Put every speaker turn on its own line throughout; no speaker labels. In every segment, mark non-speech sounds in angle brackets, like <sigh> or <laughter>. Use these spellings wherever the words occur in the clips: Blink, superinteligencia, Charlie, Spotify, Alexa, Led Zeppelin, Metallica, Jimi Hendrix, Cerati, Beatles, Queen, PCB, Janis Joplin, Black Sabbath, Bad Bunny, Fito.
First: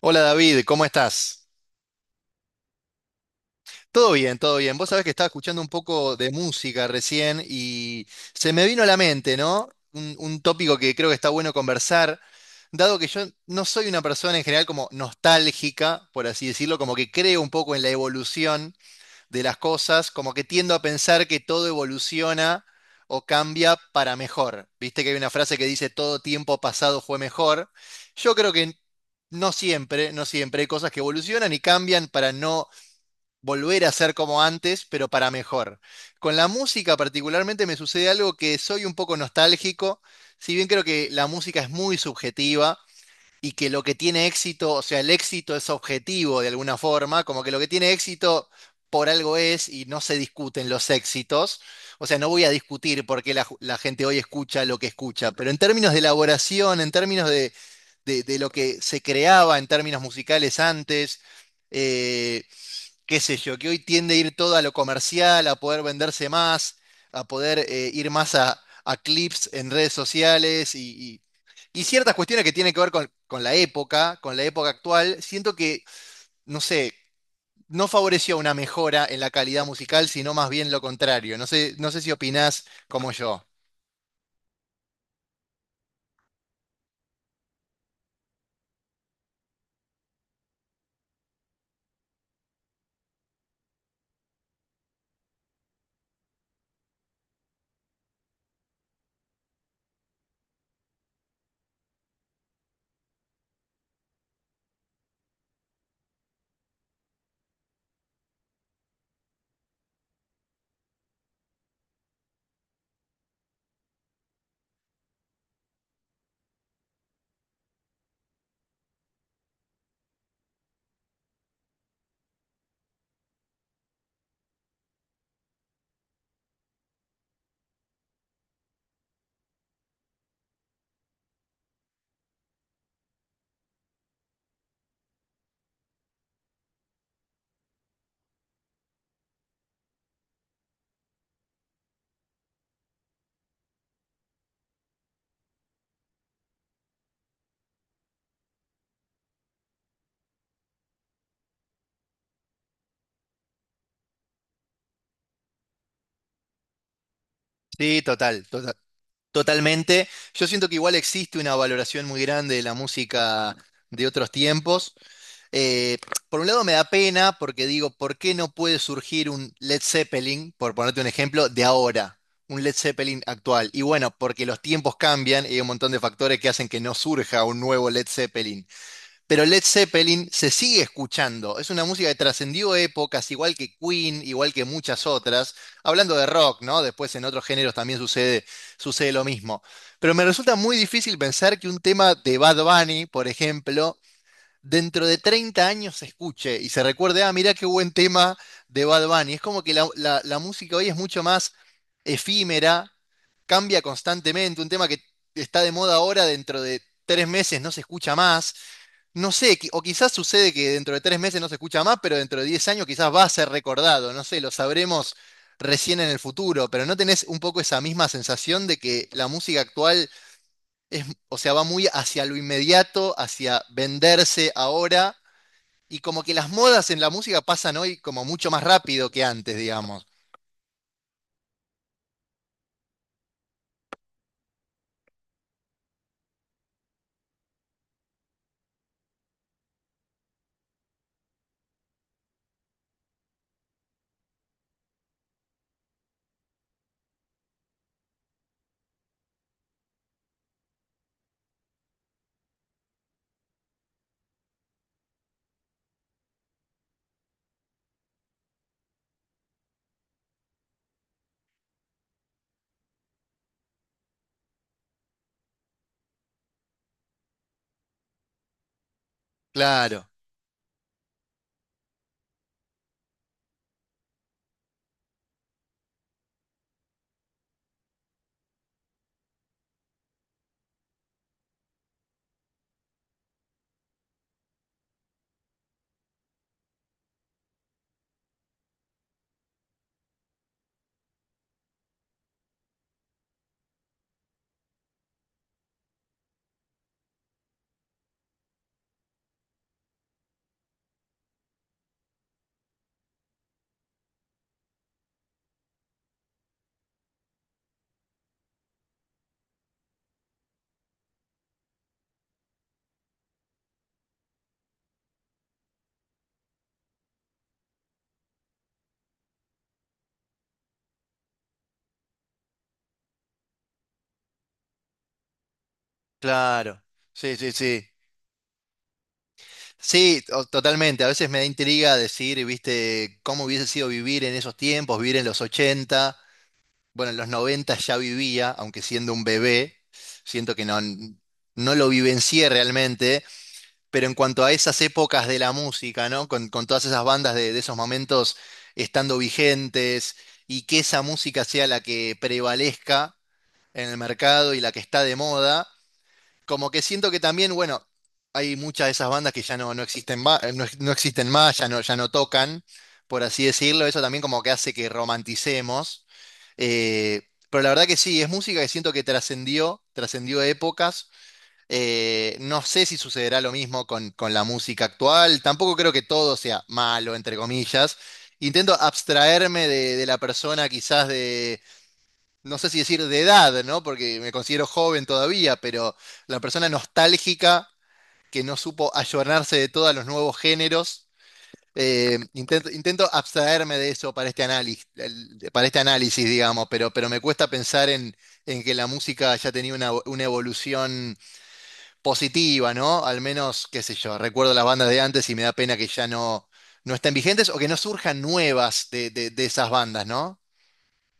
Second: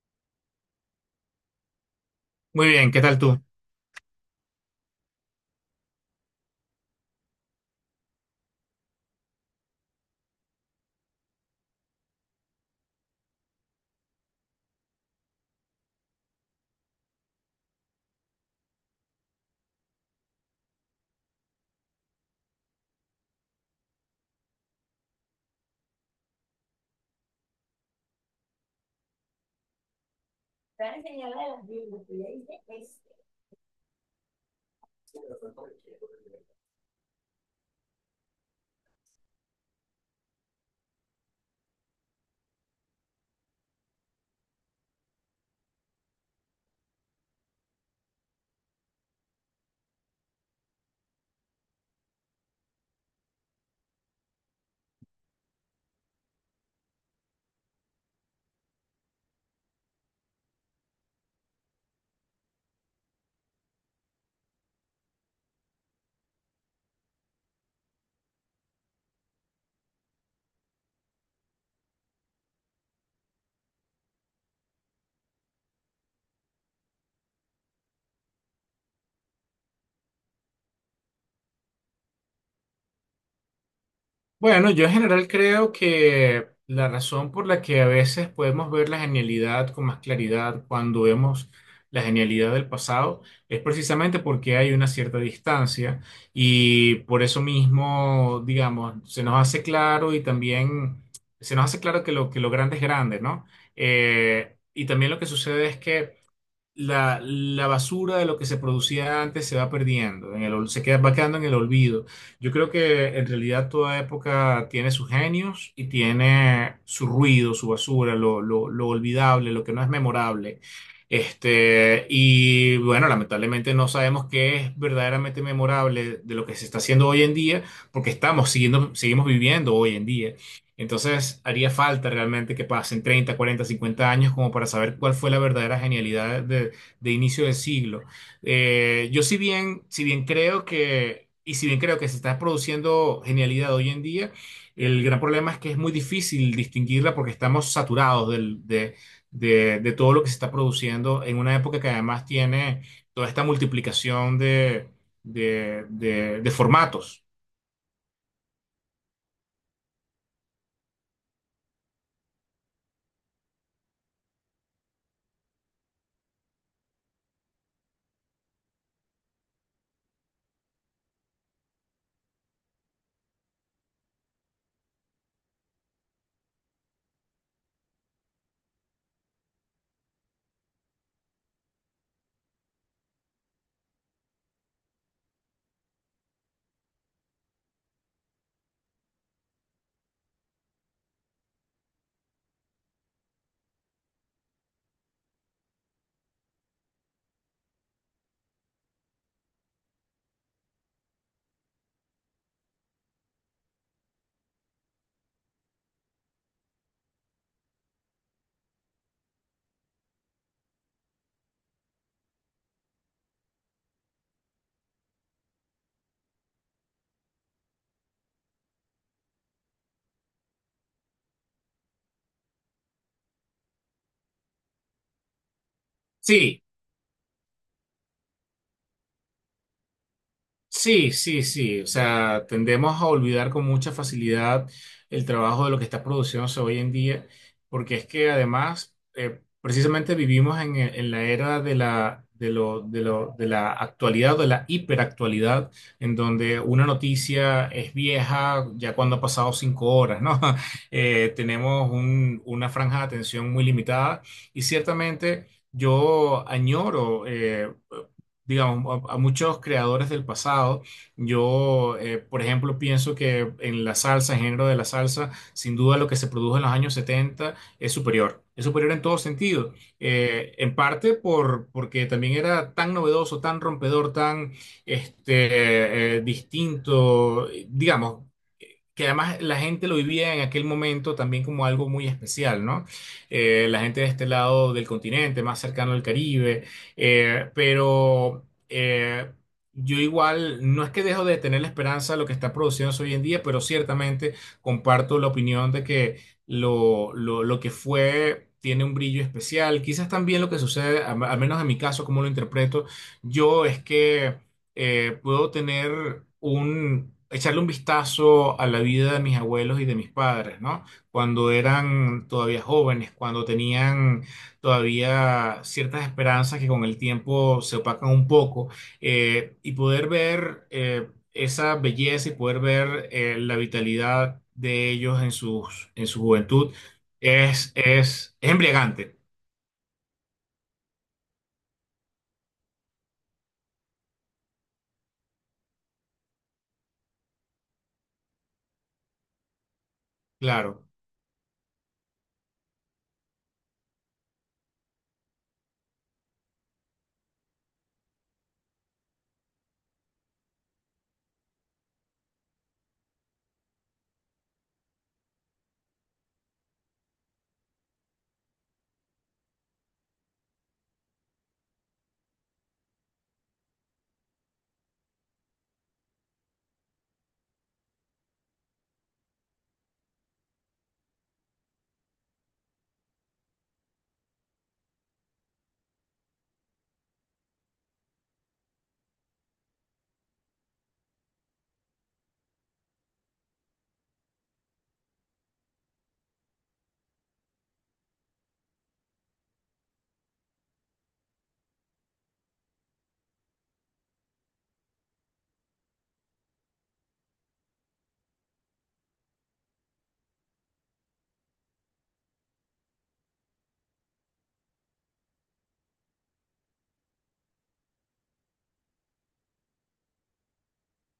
Hola David, ¿cómo estás?
Muy bien, ¿qué tal tú?
Todo bien, todo bien. Vos sabés que estaba escuchando un poco de música recién y se me vino a la mente, ¿no? Un tópico que creo que está bueno conversar, dado que yo no soy una persona en general como nostálgica, por así decirlo, como que creo un poco en la evolución de las cosas, como que tiendo a pensar que todo evoluciona o cambia para mejor. Viste que hay una frase que dice todo tiempo pasado fue mejor. Yo creo que no siempre, no siempre hay cosas que evolucionan y cambian para no volver a ser como antes, pero para mejor. Con la música particularmente me sucede algo que soy un poco nostálgico, si bien creo que la música es muy subjetiva y que lo que tiene éxito, o sea, el éxito es objetivo de alguna forma, como que lo que tiene éxito por algo es y no se discuten los éxitos. O sea, no voy a discutir por qué la gente hoy escucha lo que escucha, pero en términos de elaboración, en términos de lo que se creaba en términos musicales antes, eh, qué sé yo, que hoy tiende a ir todo a lo comercial, a poder venderse más, a poder ir más a clips en redes sociales y ciertas cuestiones que tienen que ver con la época actual, siento que, no sé, no favoreció una mejora en la calidad musical, sino más bien lo contrario. No sé, no sé si opinás como yo.
Bueno, yo en general creo que la razón por la que a veces podemos ver la genialidad con más claridad cuando vemos la genialidad del pasado es precisamente porque hay una cierta distancia y por eso mismo, digamos, se nos hace claro y también se nos hace claro que lo grande es grande, ¿no? Y también lo que sucede es que la basura de lo que se producía antes se va perdiendo, se queda, va quedando en el olvido. Yo creo que en realidad toda época tiene sus genios y tiene su ruido, su basura, lo olvidable, lo que no es memorable. Y bueno, lamentablemente no sabemos qué es verdaderamente memorable de lo que se está haciendo hoy en día, porque seguimos viviendo hoy en día. Entonces, haría falta realmente que pasen 30, 40, 50 años como para saber cuál fue la verdadera genialidad de inicio del siglo. Yo si bien, si bien creo que, y si bien creo que se está produciendo genialidad hoy en día, el gran problema es que es muy difícil distinguirla porque estamos saturados de todo lo que se está produciendo en una época que además tiene toda esta multiplicación de formatos.
Sí, total, totalmente. Yo siento que igual existe una valoración muy grande de la música de otros tiempos. Eh, por un lado me da pena porque digo, ¿por qué no puede surgir un Led Zeppelin, por ponerte un ejemplo, de ahora? Un Led Zeppelin actual. Y bueno, porque los tiempos cambian y hay un montón de factores que hacen que no surja un nuevo Led Zeppelin. Pero Led Zeppelin se sigue escuchando. Es una música que trascendió épocas, igual que Queen, igual que muchas otras. Hablando de rock, ¿no? Después en otros géneros también sucede, sucede lo mismo. Pero me resulta muy difícil pensar que un tema de Bad Bunny, por ejemplo, dentro de 30 años se escuche y se recuerde, ah, mirá qué buen tema de Bad Bunny. Es como que la música hoy es mucho más efímera, cambia constantemente, un tema que está de moda ahora dentro de 3 meses no se escucha más. No sé, o quizás sucede que dentro de 3 meses no se escucha más, pero dentro de 10 años quizás va a ser recordado, no sé, lo sabremos recién en el futuro, pero ¿no tenés un poco esa misma sensación de que la música actual es, o sea, va muy hacia lo inmediato, hacia venderse ahora? Y como que las
Sí,
modas en la música pasan hoy como mucho más rápido que antes, digamos.
sí, sí, sí. O sea, tendemos a olvidar con mucha facilidad el trabajo de lo que está produciéndose hoy en día, porque es que además, precisamente vivimos en la era de la actualidad, de la hiperactualidad, en donde una noticia es vieja ya cuando ha pasado 5 horas, ¿no? <laughs> Tenemos una franja de atención muy limitada y ciertamente yo añoro, digamos, a muchos creadores del pasado. Yo, por ejemplo, pienso que en la salsa, en género de la salsa, sin duda lo que se produjo en los años 70 es superior. Es superior en todo sentido.
Claro,
En parte porque también era tan novedoso, tan rompedor, tan distinto. Digamos, que además la gente lo vivía en aquel momento también como algo muy especial, ¿no? La gente de este lado del continente, más cercano al Caribe, pero, yo igual, no es que dejo de tener la esperanza de lo que está produciéndose hoy en día, pero ciertamente comparto la opinión de que lo que fue tiene un brillo especial. Quizás también lo que sucede, al menos en mi caso, como lo interpreto, yo es que puedo echarle un vistazo a la vida de mis abuelos y de mis padres, ¿no? Cuando eran todavía jóvenes, cuando tenían todavía ciertas esperanzas que con el tiempo se opacan un poco, y poder ver esa belleza y poder ver la vitalidad de ellos en su juventud
claro. Sí, sí,
es,
sí.
es, es embriagante,
Sí, totalmente. A veces me da intriga decir, viste, cómo hubiese sido vivir en esos tiempos, vivir en los ochenta. Bueno, en los 90 ya vivía, aunque siendo un bebé, siento que no,
claro.
no lo vivencié realmente. Pero en cuanto a esas épocas de la música, ¿no? Con todas esas bandas de esos momentos estando vigentes y que esa música sea la que prevalezca en el mercado y la que está de moda. Como que siento que también, bueno, hay muchas de esas bandas que ya no, no existen, no existen más, ya no, ya no tocan, por así decirlo. Eso también como que hace que romanticemos. Eh, pero la verdad que sí, es música que siento que trascendió, trascendió épocas. No sé si sucederá lo mismo con la música actual. Tampoco creo que todo sea malo, entre comillas. Intento abstraerme de la persona quizás no sé si decir de edad, ¿no? Porque me considero joven todavía, pero la persona nostálgica que no supo ayornarse de todos los nuevos géneros. Intento abstraerme de eso para este análisis, digamos, pero me cuesta pensar en que la música haya tenido una evolución positiva, ¿no? Al menos, qué sé yo, recuerdo las bandas de antes y me da pena que ya no, no estén vigentes o que no surjan nuevas de esas bandas, ¿no?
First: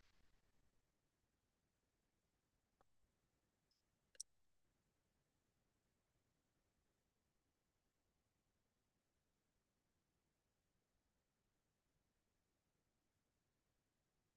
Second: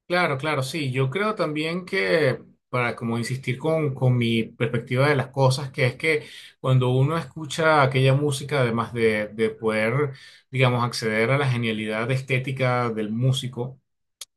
Claro, claro, sí. Yo creo también que, para como insistir con mi perspectiva de las cosas, que es que cuando uno escucha aquella música, además de poder, digamos, acceder a la genialidad estética del músico,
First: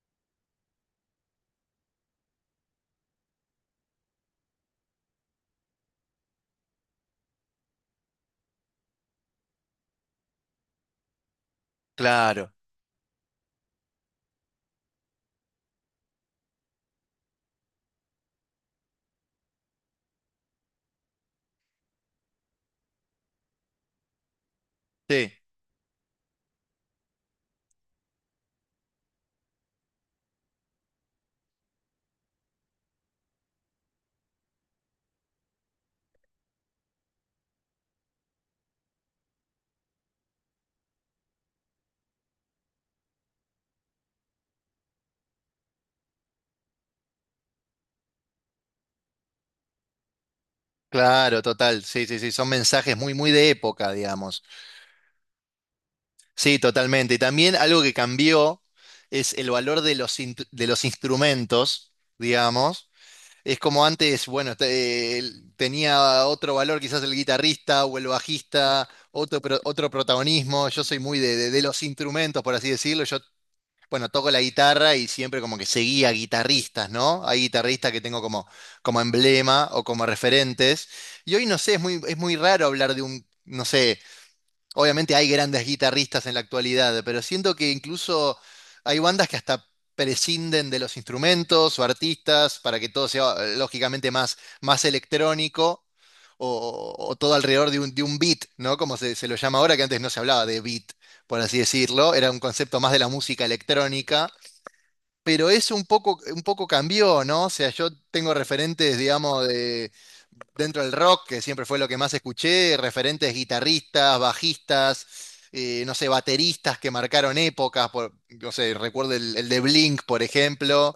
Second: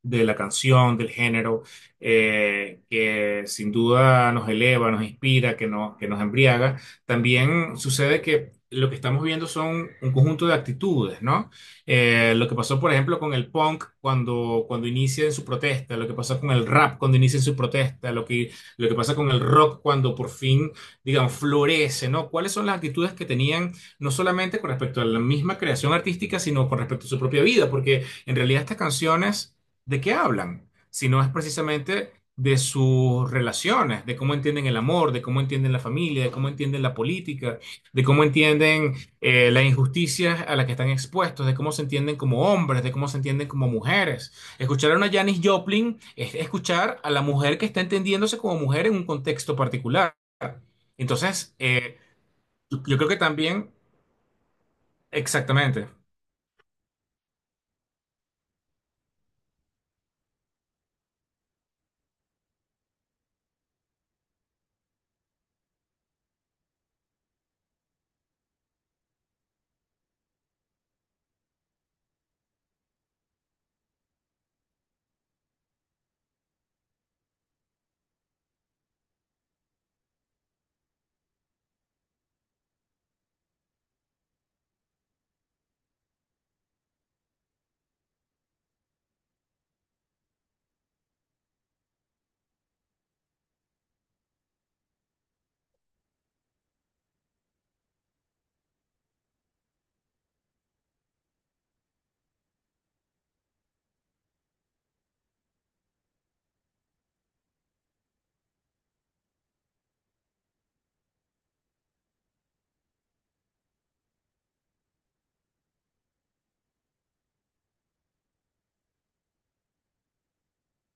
de la canción, del género, que sin duda nos eleva, nos inspira, que, no- que nos embriaga, también sucede que lo que estamos viendo son un conjunto de actitudes, ¿no? Lo
Claro,
que pasó, por ejemplo, con el punk cuando inicia en su protesta, lo que pasa con el rap cuando inicia en su protesta, lo que pasa con el rock cuando por fin, digamos, florece, ¿no? ¿Cuáles son las actitudes que tenían no solamente con respecto a la
sí.
misma creación artística, sino con respecto a su propia vida? Porque en realidad estas canciones de qué hablan, sino es precisamente de sus relaciones, de cómo entienden el amor, de cómo entienden la familia, de cómo entienden la política, de cómo entienden las injusticias a las que están expuestos, de cómo se entienden como hombres, de cómo se entienden como mujeres. Escuchar a una Janis Joplin es escuchar a la mujer que está entendiéndose como mujer en un contexto particular.
Claro,
Entonces,
total, sí, sí, sí, son mensajes
yo creo
muy,
que
muy de
también,
época, digamos.
exactamente,
Sí, totalmente. Y también algo que cambió es el valor de los, de los instrumentos, digamos. Es como antes, bueno, tenía otro valor quizás el guitarrista o el bajista, otro, otro protagonismo. Yo soy muy de, de los instrumentos, por así decirlo. Yo bueno, toco la guitarra y siempre como que seguía guitarristas, ¿no? Hay guitarristas que tengo como, como emblema o como referentes. Y hoy no sé, es muy raro hablar de un, no sé, obviamente hay grandes guitarristas en la actualidad, pero siento que incluso hay bandas que hasta prescinden de los instrumentos o artistas para que todo sea lógicamente más, más electrónico o, o todo alrededor de un beat, ¿no? Como se lo llama ahora, que antes no se hablaba de beat, por así decirlo, era un concepto más de la música electrónica, pero eso un poco cambió, ¿no? O sea, yo tengo referentes, digamos, de dentro del rock, que siempre fue lo que más escuché, referentes guitarristas, bajistas, no sé, bateristas que marcaron épocas, no sé, recuerdo el de Blink, por ejemplo,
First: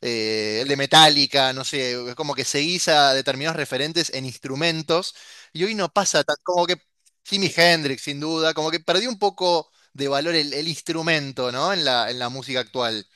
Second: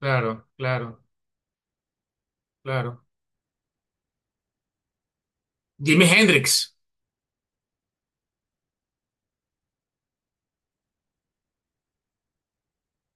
claro,
el de
claro,
Metallica, no sé, es como que seguís
claro.
a determinados referentes en instrumentos, y hoy no
Jimi
pasa tan, como
Hendrix.
que Jimi Hendrix, sin duda, como que perdió un poco de valor el instrumento, ¿no? En en la música actual.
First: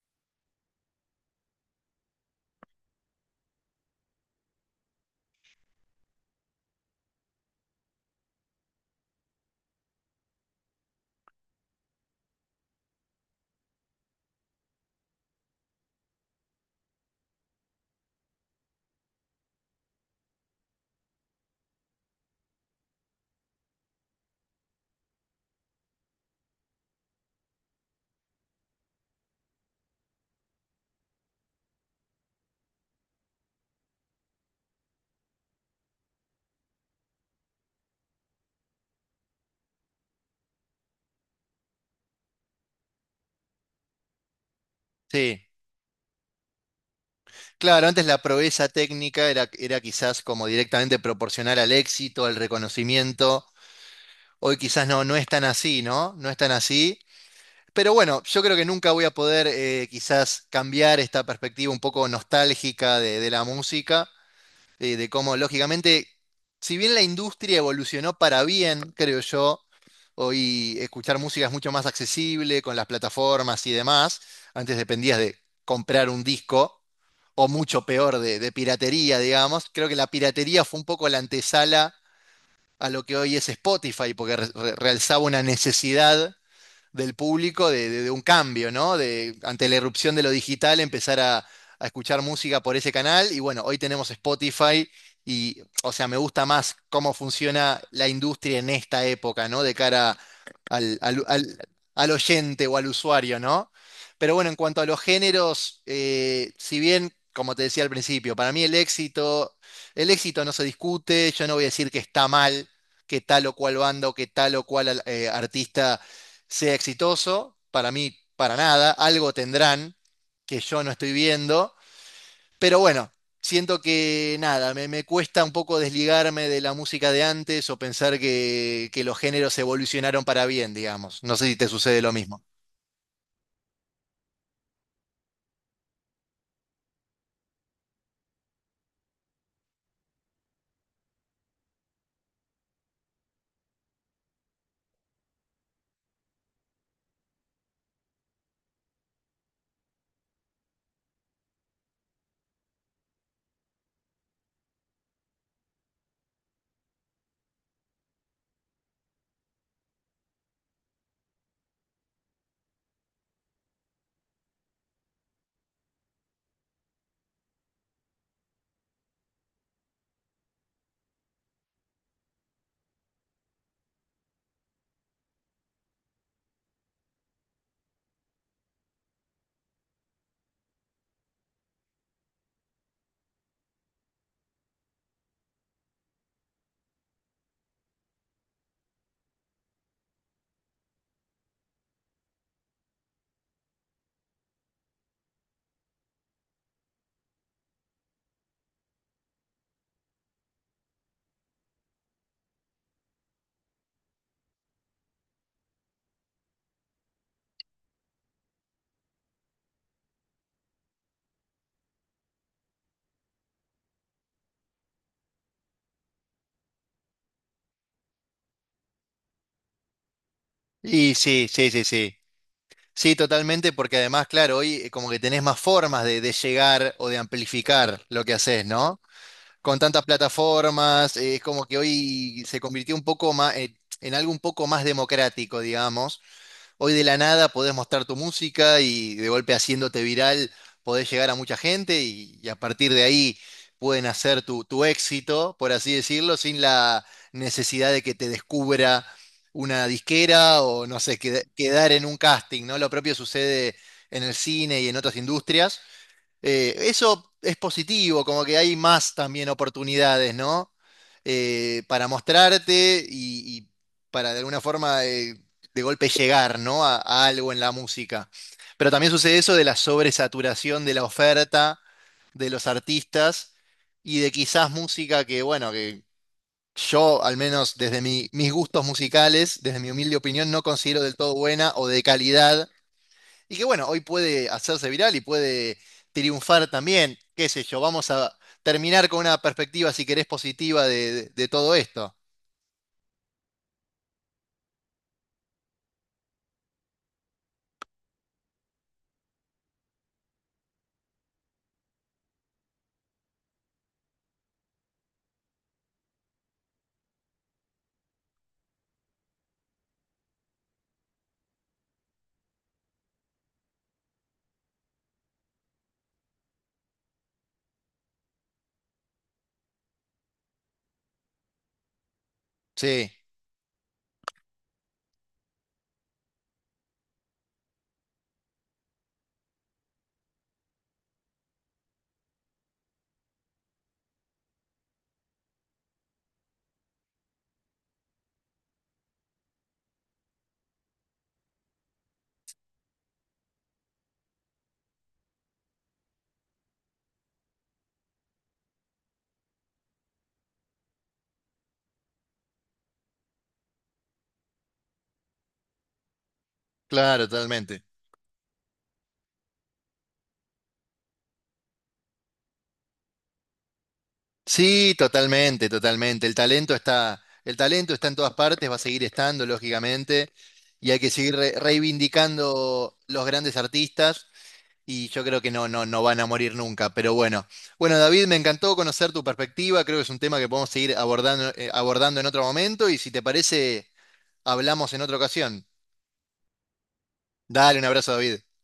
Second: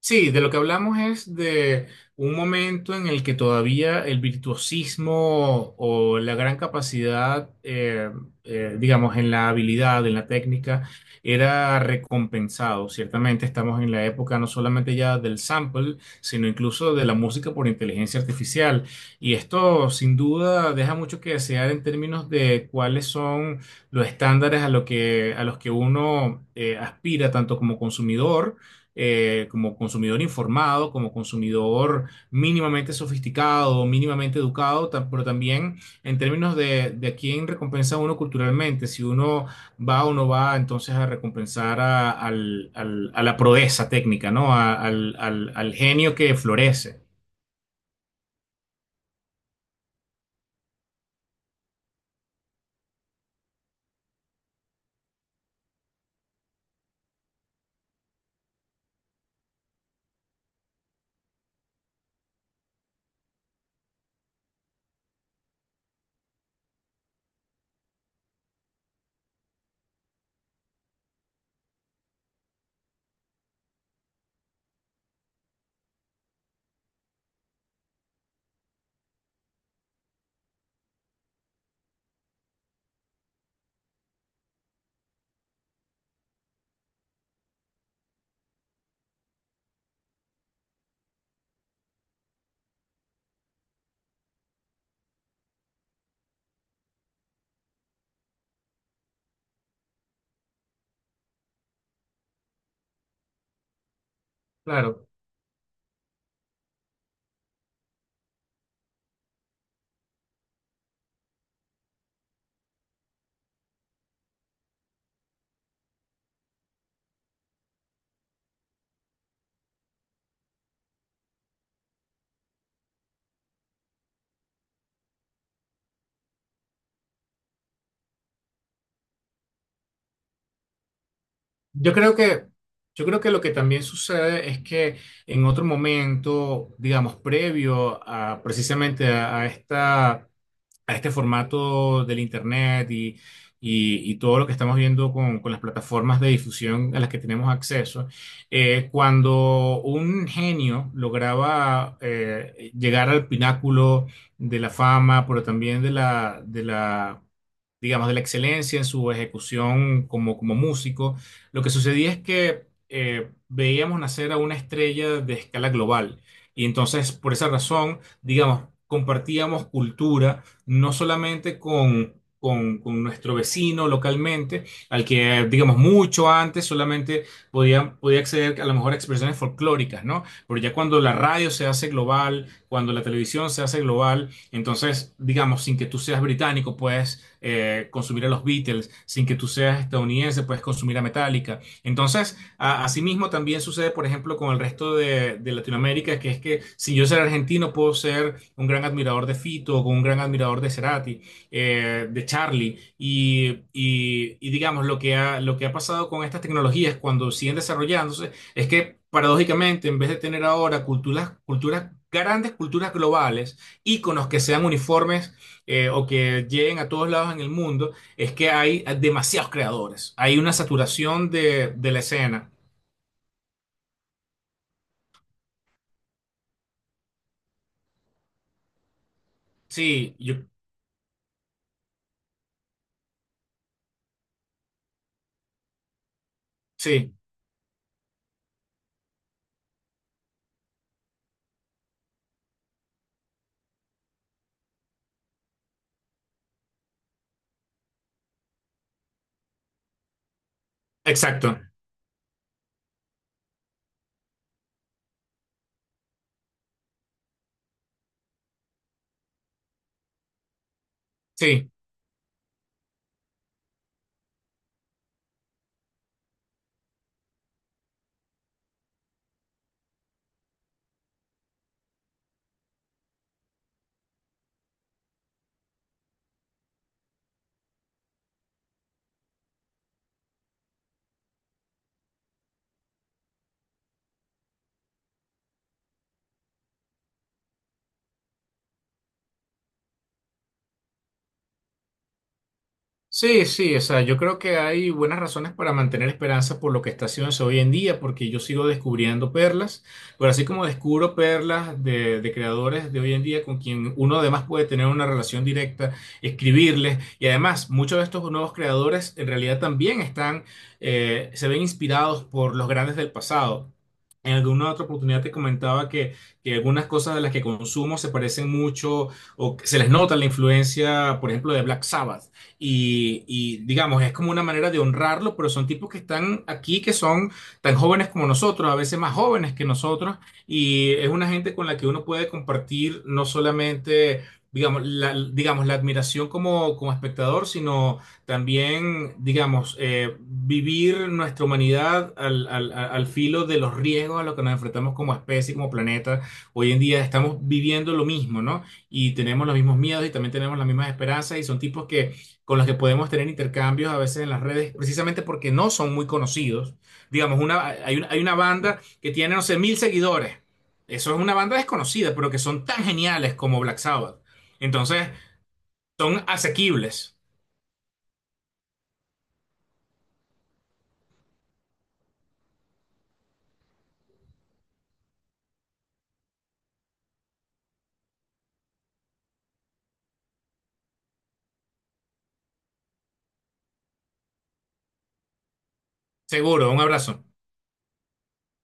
Sí, de lo que hablamos es de un momento en el que todavía el virtuosismo o la gran capacidad, digamos, en la habilidad, en la técnica, era recompensado. Ciertamente estamos en la época no solamente ya del sample, sino incluso de la música por inteligencia artificial. Y esto sin duda deja mucho que desear en términos de cuáles son los estándares a los que uno aspira tanto como consumidor informado, como consumidor mínimamente sofisticado, mínimamente educado, pero también en términos de a quién recompensa uno culturalmente, si uno va o no va entonces a recompensar a la proeza técnica, ¿no? A- al,
Sí.
al al genio que florece.
Claro, antes la proeza técnica era, era quizás como directamente proporcional al éxito, al reconocimiento. Hoy quizás no, no es tan así, ¿no? No es tan así. Pero bueno, yo creo que nunca voy a poder quizás cambiar esta perspectiva un poco nostálgica de la música, de cómo, lógicamente, si bien la industria evolucionó para bien, creo yo, hoy escuchar música es mucho más accesible con las plataformas y demás, antes dependías de comprar un disco, o mucho peor, de piratería, digamos, creo que la piratería fue un poco la antesala a lo que hoy es Spotify, porque realzaba una necesidad del público de, de un cambio, ¿no? De, ante la irrupción de lo digital, empezar a escuchar música por ese canal. Y bueno, hoy tenemos Spotify y, o sea, me gusta más cómo funciona la industria en esta época, ¿no? De cara al, al- al- al oyente o al usuario, ¿no? Pero bueno, en cuanto a los
Claro.
géneros, si bien, como te decía al principio, para mí el éxito no se discute, yo no voy a decir que está mal, que tal o cual banda o que tal o cual artista sea exitoso. Para mí, para nada. Algo tendrán que yo no estoy viendo. Pero bueno, siento que nada, me cuesta un poco desligarme de la música de antes o pensar que los géneros evolucionaron para bien, digamos. No sé si te
Yo
sucede lo
creo
mismo.
que, yo creo que lo que también sucede es que en otro momento, digamos, previo a precisamente a este formato del Internet y, todo lo que estamos viendo con las plataformas de difusión a las que tenemos acceso, cuando un genio lograba llegar al pináculo de la fama, pero también digamos, de la excelencia en su ejecución como músico, lo que sucedía es que veíamos nacer a una estrella de escala global. Y entonces, por esa razón, digamos, compartíamos cultura no solamente con nuestro vecino localmente, al que, digamos, mucho antes solamente podía acceder a lo mejor a expresiones folclóricas, ¿no? Pero ya cuando la radio se hace global, cuando la televisión se hace global, entonces, digamos, sin que tú seas británico, puedes consumir a los Beatles, sin que tú seas estadounidense, puedes consumir a Metallica. Entonces, asimismo también sucede, por ejemplo, con el resto de Latinoamérica, que es que si yo soy argentino, puedo ser un gran admirador de Fito, o un gran admirador de Cerati, de Charlie, y, digamos, lo que ha pasado con estas tecnologías cuando siguen desarrollándose es que paradójicamente, en vez de tener ahora grandes culturas globales, íconos que sean uniformes o que lleguen a todos lados en el mundo es que hay demasiados creadores. Hay una
Y
saturación
sí,
de,
sí, sí,
de la
sí.
escena.
Sí, totalmente, porque además, claro, hoy como que tenés más formas de llegar o de amplificar lo que haces, ¿no? Con tantas
Sí,
plataformas, es como que hoy se convirtió un poco más, en algo un poco más democrático, digamos. Hoy de
sí,
la nada podés mostrar tu música y de golpe haciéndote viral podés llegar a mucha gente y a partir de ahí pueden hacer tu, tu éxito, por así decirlo, sin la necesidad de que te descubra una disquera o no sé,
exacto.
quedar en un casting, ¿no? Lo propio sucede en el cine y en otras industrias, eso es positivo, como que hay más también oportunidades, ¿no?
Sí.
Para mostrarte y para de alguna forma de golpe llegar, ¿no? A algo en la música. Pero también sucede eso de la sobresaturación de la oferta de los artistas y de quizás música que, bueno, que yo, al menos desde mis gustos musicales, desde mi humilde opinión, no considero del todo buena o de calidad y que bueno, hoy puede hacerse viral y puede triunfar también, qué sé yo, vamos a terminar con una perspectiva, si querés, positiva de, de todo esto.
Sí, sí, o sea, yo creo que hay buenas razones para mantener esperanza por lo que está haciéndose hoy en día, porque yo sigo descubriendo perlas, pero así como descubro perlas de creadores de hoy en día con quien uno además puede tener una relación directa, escribirles, y además muchos de estos nuevos creadores en realidad también están, se ven inspirados por los grandes del pasado. En alguna otra oportunidad te comentaba que algunas cosas de las que consumo se parecen mucho o que se les nota la influencia, por ejemplo, de Black Sabbath
Sí,
y, digamos, es como una manera de honrarlo, pero son tipos que están aquí, que son tan jóvenes como nosotros, a veces más jóvenes que nosotros, y es una gente con la que uno puede compartir no solamente, digamos, la admiración como espectador, sino también, digamos, vivir nuestra humanidad al filo de los riesgos a los que nos enfrentamos como especie, como planeta. Hoy en día estamos viviendo lo mismo, ¿no? Y tenemos los mismos miedos y también tenemos las mismas esperanzas y son tipos que con los que podemos tener intercambios a veces en las redes, precisamente porque no son muy conocidos.
claro,
Digamos,
totalmente.
hay una banda que tiene, no sé, 1.000 seguidores. Eso es una banda desconocida, pero que son tan geniales como Black Sabbath.
Sí,
Entonces,
totalmente,
son
totalmente.
asequibles.
El talento está en todas partes, va a seguir estando, lógicamente, y hay que seguir reivindicando los grandes artistas, y yo creo que no, no, no van a morir nunca, pero bueno. Bueno, David, me encantó conocer tu perspectiva, creo que es un tema que podemos seguir abordando, abordando en otro momento, y si te parece... Hablamos en otra ocasión.
Seguro, un abrazo.
Dale un abrazo, David.